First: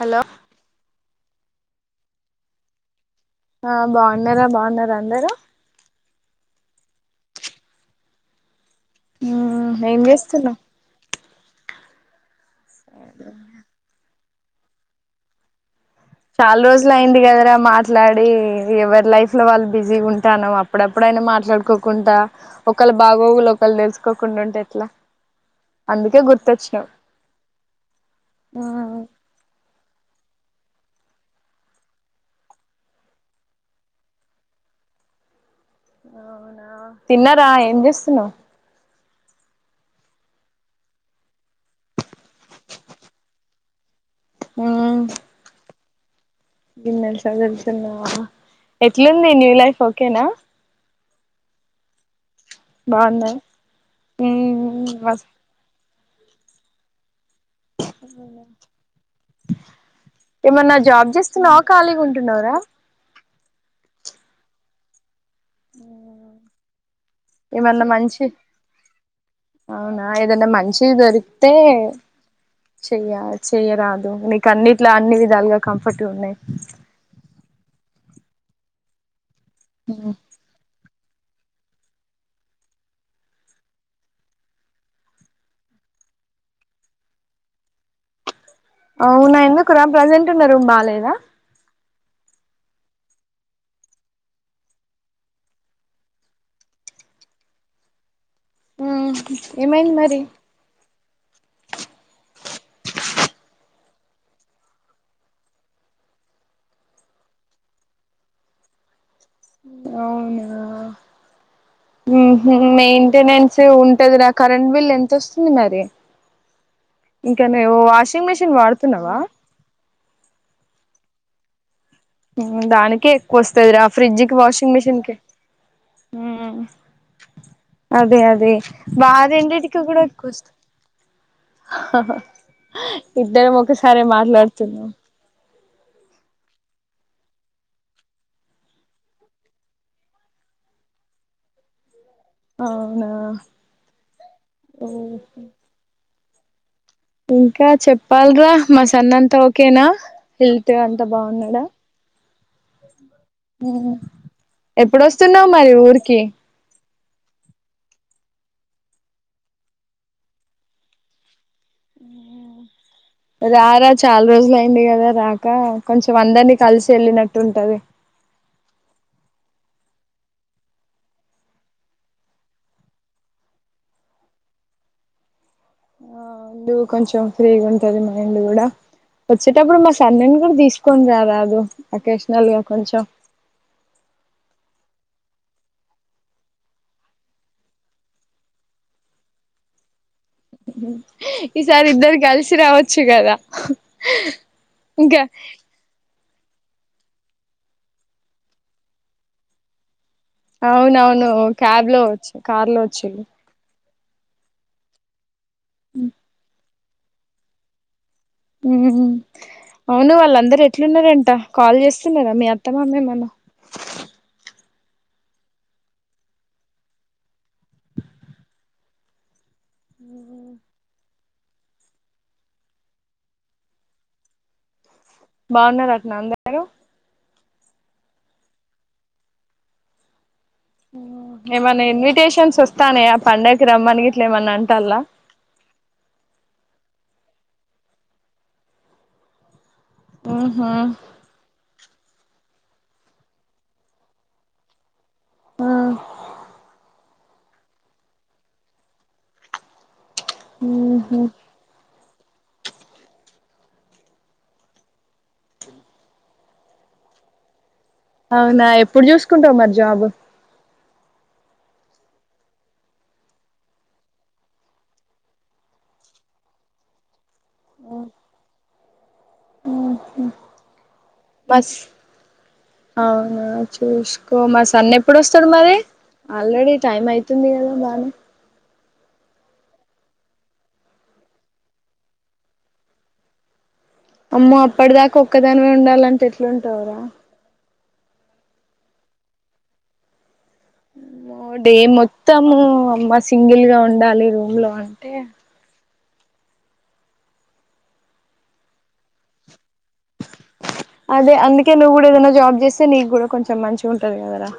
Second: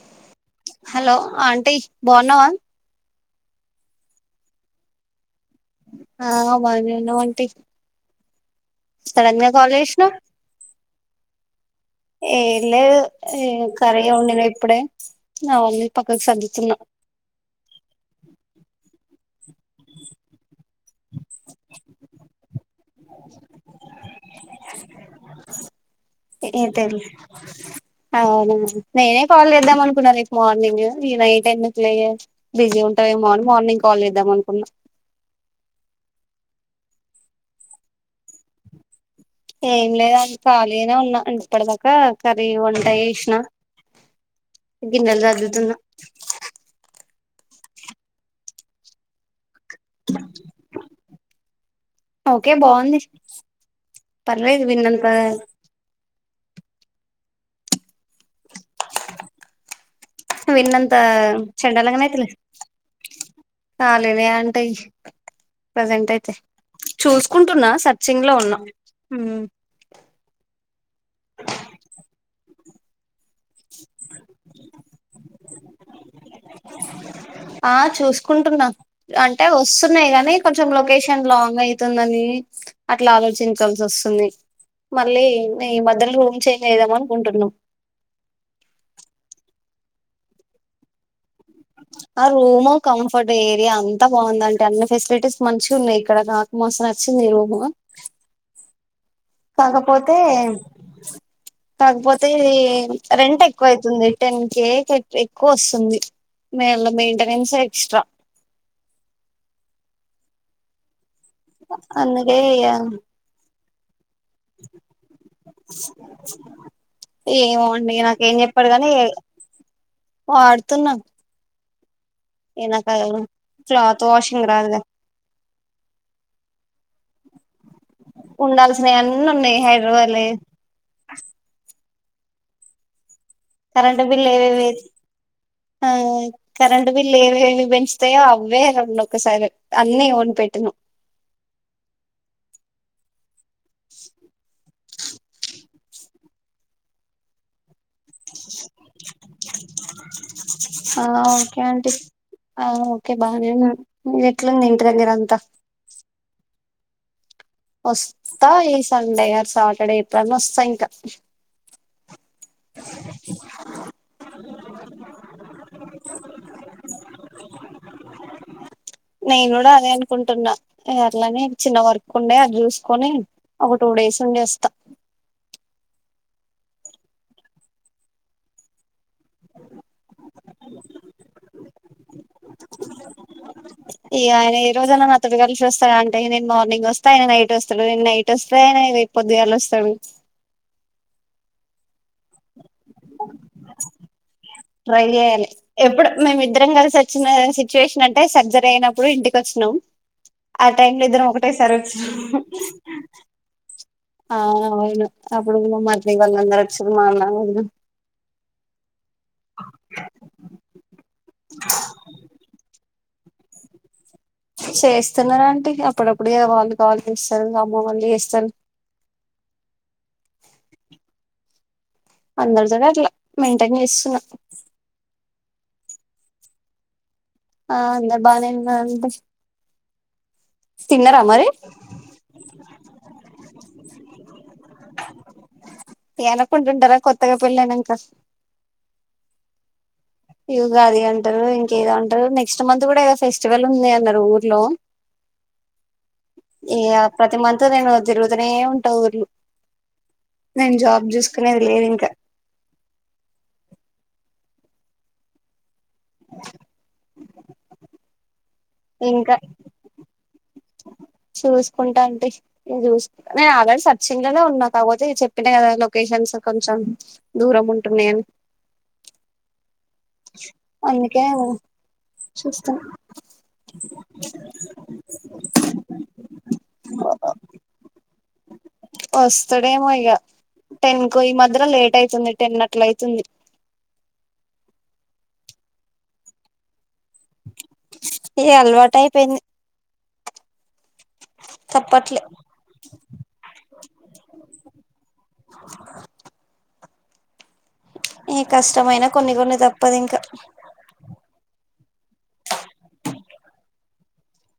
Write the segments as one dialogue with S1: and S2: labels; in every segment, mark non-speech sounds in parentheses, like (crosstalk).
S1: Hello.
S2: Hello, aunty బావున్నావా.
S1: ఆ బావున్నారా, బావున్నారా అందరు.
S2: ఆ బానేఉన్నామ్ ఆంటీ. సడన్ గా
S1: ఉమ్
S2: కాల్
S1: ఏం
S2: జేసినవ్.
S1: చేస్తున్నావ్
S2: ఏం లేదు, ఏం కరీ. ఇగ ఓన్డిన ఇప్పుడే, నాన్ వెజ్.
S1: చాలా రోజులు అయింది కదరా మాట్లాడి ఎవరి లైఫ్ లో వాళ్ళు బిజీగా ఉంటానం అప్పుడప్పుడైనా మాట్లాడుకోకుంటా ఒకళ బాగోగులు ఒకళ్ళు తెలుసుకోకుండ ఉంటే ఎట్ల అందుకే గుర్తొచ్చినావ్
S2: అవునా
S1: ఉమ్
S2: నేనే కాల్ చేద్దాం అనుకున్నా రేపు మార్నింగ్ ఈ నైట్ ఎందుకు లే బిజీ ఉంటావేమో అని మార్నింగ్ కాల్ చేద్దాం అనుకున్నా
S1: అవునా తిన్నారా ఏం చేస్తున్నావ్
S2: ఏం లేదక్క ఖాళీనే ఉన్నా అంట్ ఇప్పటిదాకా కర్రీ వంట చేసిన గిన్నెలు సర్దుతున్న
S1: గిన్నె సదుతున్నావా ఎట్లుంది న్యూలైఫ్ ఓకేనా
S2: ఓకే బాగుంది
S1: బాగుందా
S2: పర్వేదు
S1: ఉమ్
S2: విన్నంత
S1: మస్త్ అ ఏమన్నా
S2: విన్నంత
S1: జాబ్ చేస్తున్నావు ఖాళీగా ఉంటున్నావర
S2: కాలేనే అంటయి చూసుకుంటున్నా
S1: ఏమన్నా మంచి
S2: సర్చింగ్ లో ఉన్నా
S1: అవునా ఏదన్నా మంచి దొరికితే చేయాల్ చెయరాదు నీకు అన్నిట్లా అన్ని విధాలుగా కంఫర్ట్ ఉన్నాయి
S2: ఆ చూసుకుంటున్నా అంట్ ఎ వస్తున్నాయి కానీ కొంచెం లోకేషన్ షన్ లాంగ్ అయితుందని అట్లా ఆలోచించాల్సి వస్తుంది మళ్ళీ న ఈ మధ్యలో రూమ్ చేంజ్ అయిదాం అనుకుంటున్నం
S1: అవునా ఎందుకు రా ప్రజెంట్ ఉన్నా బాలేదా
S2: ఆ రూమ్ కంఫర్ట్ ఏరియా అంతా బాగుందింటే అన్ని ఫెసిలిటీస్ మంచి ఉన్నాయి ఇక్కడ నాకు మస్త్ నచ్చింది రూమ్
S1: ఉమ్
S2: కాకపోతే కాకపోతే ఈ రెంట్ ఎక్కువైత్ టెన్ కే ఎక్కువ వస్తుంది మేళ మెయింటెనెన్స్ ఏ ఎక్స్ట్రా
S1: అవునా ఉమ్
S2: అందుకే
S1: హు
S2: ఇగ
S1: మెయింటెనెన్ చే ఉన్ ఏదేనా కరెంట్ బిల్ ఎంత వస్తుంది మరి ఇంకా నే
S2: ఏమో అండి
S1: వాషింగ్
S2: నాకేం
S1: మిషిన్
S2: చెప్పాడు గాని
S1: వాడుతున్నావా
S2: వాడుతున్నా ఏ
S1: ఉమ్ దానికే
S2: నాకు
S1: ఎక్కువ వస్తది రా
S2: క్లాత్
S1: ఫ్రిజ్ కి వాషింగ్
S2: రాదుగా
S1: మిషిన్ కి ఉమ్ అదే అదే
S2: ఉండాల్సినవి అన్నీ ఉన్నాయి
S1: వారెండిటికి కూడా
S2: హైదరాబాద్లో
S1: ఎక్కువ వస్తు ఆహా హా ఇద్దరం
S2: కరెంట్
S1: ఒకసారే
S2: బిల్ ఏవేవి
S1: మాట్లాడుతున్నాం
S2: ఆ కరెంంటు బిల్ ఏవి ఏవి పెంచుతాయో అవే రండు ఒకసారి అన్నీ కొని పెట్టినం
S1: అవునా ఓహ ఇంకా చెప్ పాల్గా మా సన్నంతా ఓకేనా వెళ్తే అంతా బాగున్నాడా
S2: ఆఓ అంతా
S1: ఎప్పుడుొస్తున్నావు మరి ఊరికి
S2: వస్తా ఈ సండే ఆర్ సాటర్డే ఎప్డేనా వస్తా ఇంకా
S1: రారా చాలా రోజులు అయింది కదా రాక కొంచెం అందరినీ కలిసి వెళ్ళినట్టు ఉంటది
S2: అ అనుకుంటున్నా అట్లనే చిన్న వర్కు ఉండే అది చూసుకొని ఒక టూ డేస్ ఉండేది వస్తా
S1: ఆ అండి కొంచెం ఫ్రీగా ఉంటది మైండ్ కూడా వచ్చటప్పుడు మా సాన్ ఇన్ తీసుకొని ర రాదు ఓక్షన్
S2: ఏ ఆయన ఏ రోజనా మ మొత్తడు కలిసి వస్తాడు అంటే నేను మార్నింగ్ వస్తే అయినా నైట్ వస్తాడు నేను నైట్ వస్తే అయిన రేపు పొద్దుగాలి వస్తాడు
S1: ఈ సార్ ఇద్దర గల్సి రావ వచ్చు కదా ఇంకా
S2: నిద్రం కలిసి వచ్చిన సిచ్యువేషన్ అంటే సర్జరీ అయినప్పుడు ఇంటికి వచ్చినాం ఆ టైమ్ లో ఇద్దరం
S1: అవునవును
S2: ఒకటేసారి
S1: క్యాబ్ లో వచ్చు
S2: వచ్చినం
S1: కార్ లో వచ్చి
S2: ఆ అయిను అప్పుడు మట్ీ వాళ్ళందర ముసలమా
S1: ఉ అవును వాళ్ళందరుూ ఎట్లున్నారంట కాల్ చేస్తున్నారా మీ అత్తమామే
S2: చేస్తున్నార అంటీ అప్పుడప్పుడ వాళ్ళు కాళు చేస్తారు అమ్మ వాళ్ళీ చేస్తారు అందరితో అట్లా మెయింటైన్ చేస్తున్నా
S1: బాగున్నారు అతను అందరు
S2: ఆ అంద బానే అంత
S1: ఏమన్నా ఇన్విటేషన్స్ వస్తానే ఆ పండగకి రమ్మని ఇట్లా ఏమన్నా అంటలా
S2: ఎత్తగా పిళ్లనంక
S1: ఉహు
S2: ఇగా అది గంటలు ఇంకేదంట నెక్స్ట్ మంత్ కూడా ఫెస్టివల్ ఉంది అన్నారు ఊర్లో
S1: ఆ
S2: ఇగ ప్రతి మంత్ నేను తిరుదనే ఉంటావుఊర్లు నేను జాబ్
S1: ఉహు
S2: చూసుకునేది లేదు ఇంకా
S1: అవునా, ఎప్పుడు చూసుకుంటావు మరి జాబ్?
S2: చూసుకుంటాన్ తీ, నేను చూసుకుంటా. నేను ఆగడ్ సర్చింగ్లోనే ఉన్నా. కాకపోతే, చెప్పినా కదా! లొకేషన్స్ కొంచెం దూరం ఉంటున్నాయని. అందుకే
S1: బస్.
S2: చూస్తున్నా
S1: అవునా చూసుకో మా సన్ ఎప్పుడొస్తాడు మరి? ఆల్రెడీ టైం అయితుంది కదా బానే
S2: వస్తడేమో ఇగ! టెన్ కు ఈ మధ్యలో లేట్ అయితుంది. టెన్ అట్ల అయితుంది.
S1: అమ్మో అప్పటి దాకా ఒక్కదానివె ఉండాలంటే, ఎట్లుంటావురా?
S2: ఏ అలవాటైపోయింది.
S1: డే మొత్తము, అమ్మ సింగిల్ గా ఉండాలి రూమ్ లో అంటే,
S2: ఏ కష్టమైన కొన్ని కొన్ని తప్
S1: అదే, అందుకే నువ్వు కూడా ఏదనా జాబ్ చేస్తే, నేన్ కూడా కొంచెం మంచి ఉంటది కదరా?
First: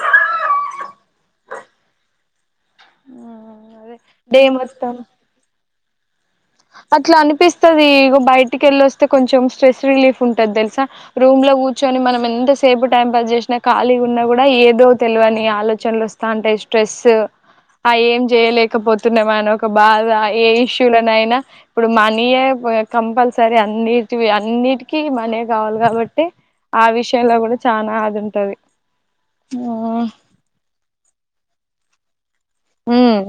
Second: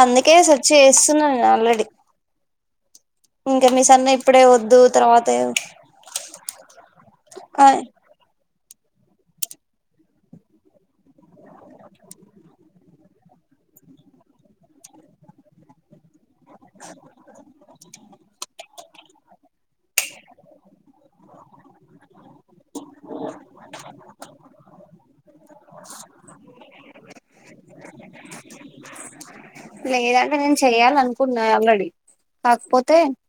S2: అందుకే, సర్చ్ చేస్తున్నా నేను ఆల్రడీ. ఇంక మీ
S1: అదే
S2: సన్ ఇప్పుడే వద్దు. తర్వాత,
S1: అట్ల అనిపిస్తది. ఇగ బయట్ ఇంటికెళ్లొస్తే కొంచెం స్ట్రెస్ రిలీఫ్ ఉంటది తెలుసా! రూమ్ లో కూర్చొని మనం ఎంతసేపు టైం పాస్ చేసినా ఖాళీగున్నా కూడ, ఏదో తెల్వని ఆలోచనలు వస్ తాంటే, స్ట్రెస్ ఆ ఏం చేయలేకపోతున్నామ్, అనొక్ బాగా, ఏ ఇష్యూలనయినా ఇప్పుడు మనీయే కంపల్సరీ. అన్నిటివి అన్నిటికీ మనీ ఎ కావాలి కాబట్టి, ఆ విషయంలో కూడ చాన అదుంటది.
S2: లేదంటే, నేను చెయాలనుకున్నా ఆల్రెడీ కాకపోతే,
S1: ఉమ్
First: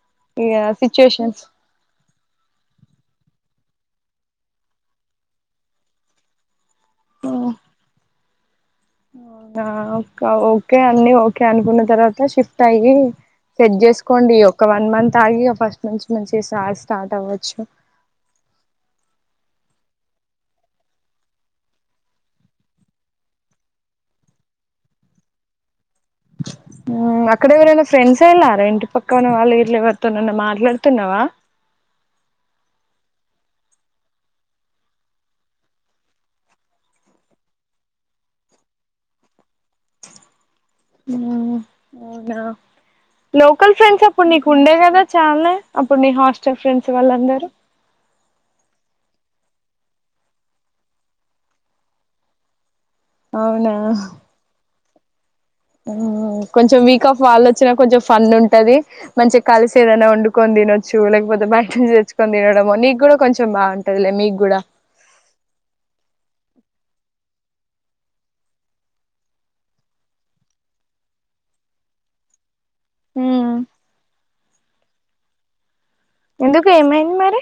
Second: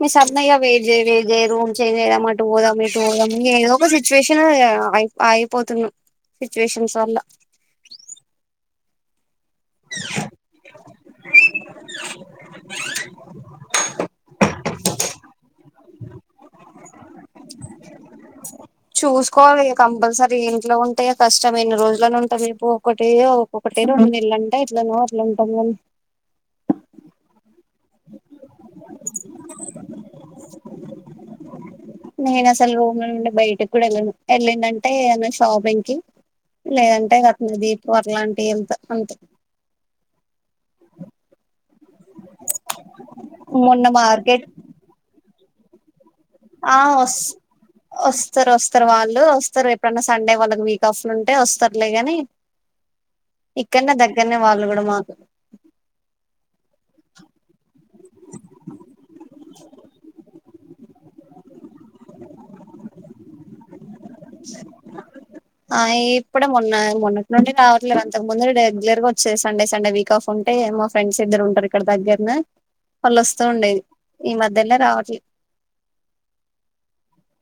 S2: మీ సబ్నయ
S1: ఇగ
S2: వెయిట్ చెయ్, వెయిట్
S1: సిచ్యుయేషన్స్
S2: చెయ్ రూమ్ చేంజ్ అయిదాం. అటు పోదాం ఇటు పోదాం ఏదొ, ఇ సిచ్యువేషన్ లొ ఇగ ఆగి ఆగిపోతున్నా. సిచువేషన్స్ అల
S1: అవునా! ఓక ఓకె అన్ని ఓకే అనుకున్న తర్వాత షిఫ్ట్ అయ్యి సెట్ చేసుకోండి. ఒక వన్ మంత్ ఆగి, ఇగ ఫస్ట్ నుంచి మంచి స్టార్ట్ అవ్వచ్చు.
S2: చూసుకోవాలి ఇగ కంపల్సరీ. ఇంట్లో ఉంటేయ కష్టం. ఎన్ని రోజులనుంటాము చెప్పు. ఒకటి ఒక్కొక్కటి రొన్నేళ్ళంటే ఎట్లనొ అట్లుంటది కాని,
S1: ఊ అక్ అక్కడ ఎవరైనా ఫ్రెండ్స్ ఏళారా? ఇంటి పక్కన వాళ్ళు వీళ్లు ఎవరితోనన్నా మాట్లాడుతున్నావా?
S2: నేను అసలు రూమ్ లో నుండి బయటకి కూడా ఎల్లను. వెళ్ళిందంటే, ఏన్నా షాపింగ్ కి లేదంటే రత్మదీపు అట్లాంటివి అంత అంతే.
S1: మ్మ్ అవునా! లోకల్
S2: మొన్న
S1: ఫ్రెండ్స్ అప్పుడు,
S2: మార్కెట్
S1: నీకు ఉండే కదా చాలా!
S2: ఆ వొస్, వొస్తరు. వొస్తరు వాళ్ళు వొస్తారు. ఎప్పుడన్నా సండే వాళ్ళకి వీక్ ఆఫ్ లో ఉంటే వొస్తారులేగాని, ఇక్కడనే
S1: అవునా
S2: దగ్గరనే వాళ్ళు కూడా మా
S1: కొంచెం వీక్ ఆఫ్ వాళ్ళు వచ్చినా కొంచెం ఫన్ కొన్ తినొచ్చు. లేకపోతే బయట నుంచి తెచ్చుకొని తినడము, నీక్ కూడ కొంచెం బాన్
S2: ఆ ఇప్పుడె మొన్న మొన్నటి నుండి రావట్లేదు అంతకు ముందు రెగ్యులర్ గా వచ్చేది సండే సండే వీక్ ఆఫ్ ఉంటే మా ఫ్రెండ్స్ ఇద్దరు ఉంటారు ఇక్కడ దగ్గరనే పళ్ళొస్తు
S1: ఉమ్
S2: ఉండేది ఈ మధ్య తెల రావట్లే
S1: ఎందుకు ఏమయింది మరి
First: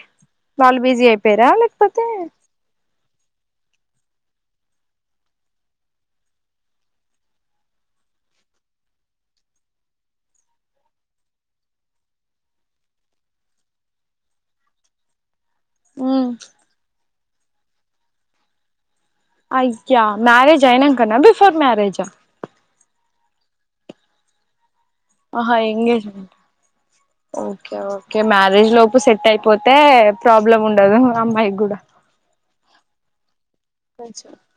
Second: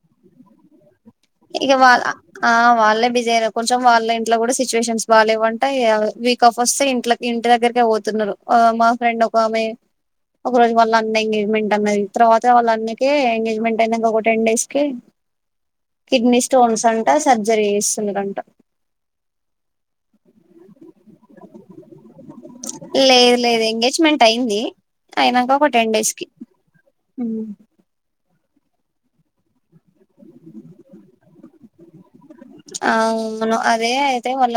S1: వాళ్ళు బిజీ అయిపోయార
S2: ఇక వాళ్ళ
S1: లేకపోతే
S2: ఆ వాళ్ళే బిజీ కొంచెం వాళ్ళే ఇంట్లో కూడా సిచ్యువేషన్స్ బాలేవంట వీక్ ఆఫ్ వస్తే ఇంట్లో ఇంటి దగ్గరకే పోతున్నారు ఆ మా ఫ్రెండ్ ఒక ఆమె ఒక రోజు వాళ్ళ అన్న ఎంగేజ్మెంట్ అన్నది తర్వాత వాళ్ళ అన్నక ఎంగేజ్మెంట్ అయినాక ఒక టెన్ డేస్ కే
S1: ఉమ్
S2: కిడ్నీ స్టోన్స్ అం ట సర్జరీ చేస్తున్నరంట
S1: అయ్యా మ్యారేజ్ ఐనాంకన్నా బిఫోర్ మ్యారేజా
S2: మెంట్ అయ్యింది
S1: ఆహా ఎంగేజ్మెంట్ ఆ ఓకే ఓకే మ్యారే జ్ లోపు సెట్ అయిపోతే ప్రాబ్లం ఉండదు అమ్మాయికి కూడా
S2: అవును అదే అయితే
S1: కొంచెం
S2: వాళ్ళ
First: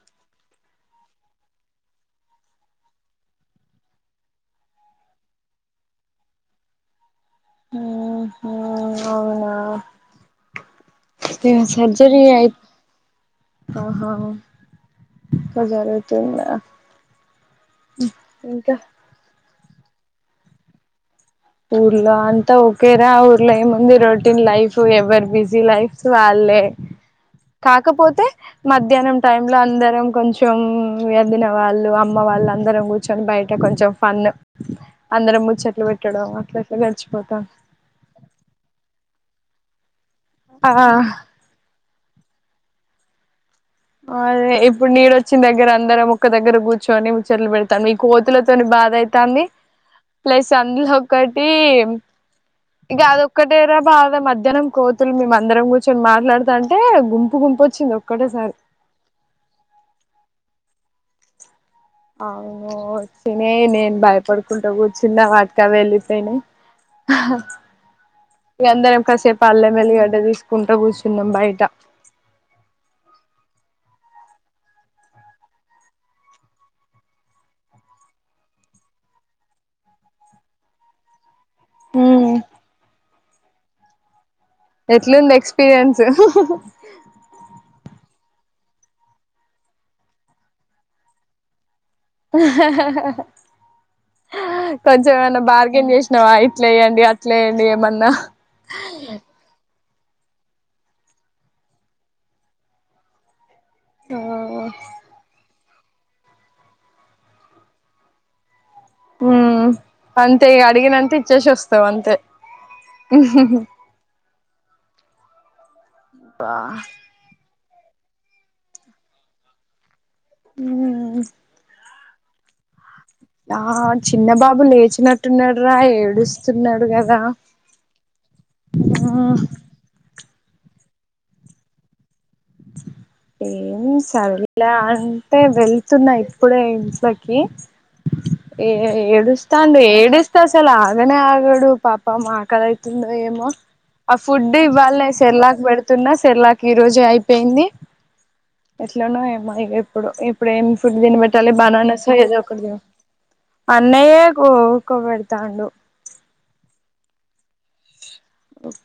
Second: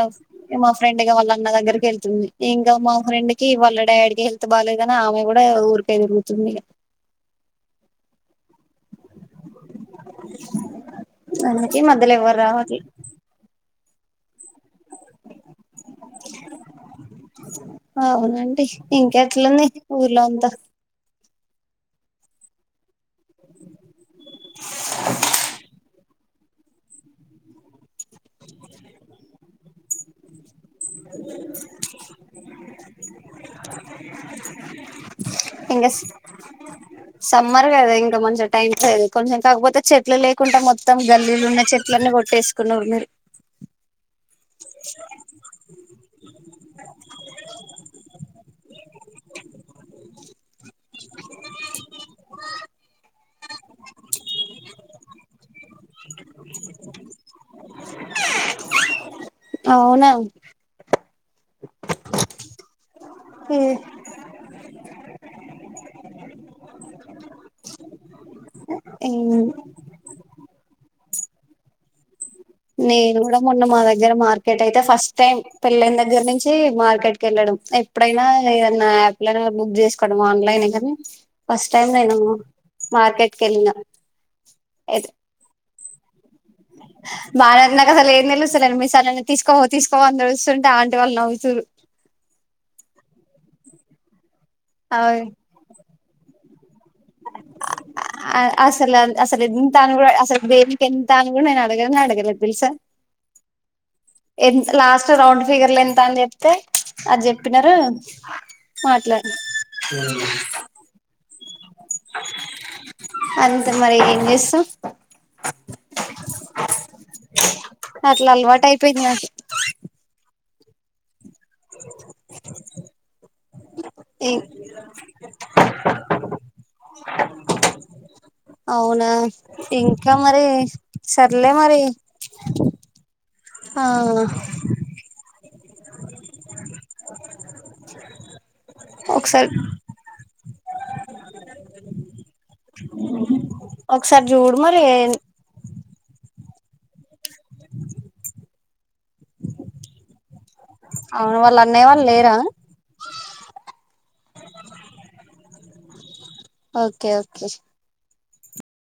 S2: ఇమా ఫ్రెండ్ గా వాళ్ళ అన్న దగ్గరికి యెళ్తుంది ఇంకా మా ఫ్రెండ్ కి వాళ్ళ డాడికి హెల్తు బాలేదు అ ని ఆమె కూడా ఊరికేళ్ళి కూర్చుందిగ
S1: మ్ హూ అవునా
S2: అందుకే మధ్యలో ఎవరు రావట్లే
S1: ఆహా జరుగుతుందా
S2: అవునండి
S1: ఇంకా
S2: ఇంకెట్లుంది ఊర్లో అంత
S1: ఊర్లో అంతా ఒకే ఊర్లో ఏముంది routine life ever busy life వాళ్ళే కాకపోతే మధ్యాహ్నం టైమ్ లో అందరం కొంచెం కొంచెం ఎదిన వాళ్ళు అమ్మ వాళ్ళు అందరం కూర్చొని బయట కొంచెం ఫన్ అందరం ముచ్చట్లు
S2: ఇంకా
S1: పెట్టి
S2: సమ్మర్ కదా ఇంకా మంచిగా టైమ్స్ కొంచం కాకపోతే చెట్లు లేకుండా
S1: ఆ
S2: మొత్తం గల్లీలు ఉన్న చెట్లన్నీ కొట్టేసుకునం
S1: అదే ఇప్పుడు నీడొచ్చిన దగ్గర అందరం ఒక్క దగ్గర కూర్చొని ముచ్చట్లు పెడతాము ఈ కోతులతోని బాధ అయితాంది ప్లస్ అందులో ఒకటి ఇగ అద ఒక్కటేరా బాధ మధ్యాహ్నం కోతులు మేమందరం కూర్చొని మాట్లాడతా అంటే గుంపు గుంపు ఒచ్చింది ఒక్కటేసారి
S2: అవునా
S1: అవును వచ్చినయి నేను భయపడుకుంటా కూర్చున్నా వాటికావెళ్ళిపోయినయ్ ఇగ అందరం కాసేపు అల్లెం వెల్లిగడ్డ తీసుకుంటా కూర్చు న్నం బయిటా
S2: నేను కూడా మొన్న మా దగ్గర మార్కెట్ అయితే ఫస్ట్ టైం పెళ్లయిన దగ్గర నుంచి మార్కెట్ కి యెళ్ళడం ఎప్పుడైనా ఏదన్నా యాప్ లోనే బుక్ చేసుకోడం ఆన్లైనే కానీ ఫస్ట్ టైమ్ నేను
S1: ఉమ్
S2: మార్కెట్ ఖాళీనా
S1: ఎట్లుంది ఎక్స్పీరియన్స్ స స్ స
S2: బారన్నా కస లే సార్ని మీ సార్ తీసుకోవ తీసుకోవ అని అరుస్తుంటే ఆంటీ వాళ్ళునవ్వుతుర్రు
S1: కొంచం ఏమన్నా బార్గెన్ చేసినావాయి అట్లేయ్యండి అట్లేయ్యండి ఏమన్నా
S2: ఆ అసలు అసలు ఎంత తా దేనికి ఎంత అడగ అడగర అసలా ఎంత లాస్ట్ రౌండ్ ఫిగర్లు ఎంత అని చెప్తే అది చెప్పినారు మాట్లా
S1: హ అంతే అడిగినంత చేశాస్తా వస్త అంతే
S2: సఫ
S1: బా
S2: అట్లా అలవాటు అయిపోయింది నాకి
S1: హ
S2: (inaudible) (unintelligible)
S1: ఆ చిన్నబాబు లేచినట్టున్నాడు రా ఏడుస్తున్నాడు కదా
S2: అవునా ఇంకా మరి సర్లే మరి
S1: ఏం
S2: ఆ
S1: సరేలే అంటే వెళ్తున్నా ఇప్పుడే ఇంట్లోకి ఏ
S2: ఒకసారి
S1: ఏడుస్తాండు ఏడుస్త అసలు ఆగనే ఆగాడు పాపమ్ ఆకలి అవుతుందో ఏమో ఆ
S2: ఒకసారి
S1: ఫుడ్
S2: చూడు మరి
S1: ఇవ్వల్నే సెర్లాకుకుబెడుతు చిన్న సెర్లాకి ఇ ఈ రోజుయి అయిపోత ఏంది ఎట్లోనో ఏమో ఇప్పుడు ఇప్పుడు ఏం ఫుడ్
S2: అవును
S1: తినిబెట్టాలి
S2: వాళ్ళ అన్నయ్య వాళ్ళు
S1: బనానాసులో ఏదో
S2: లేరా
S1: ఒకటి అన్నయే కొక్క పెడతాండు
S2: ఓకే ఓకే
S1: ఓకే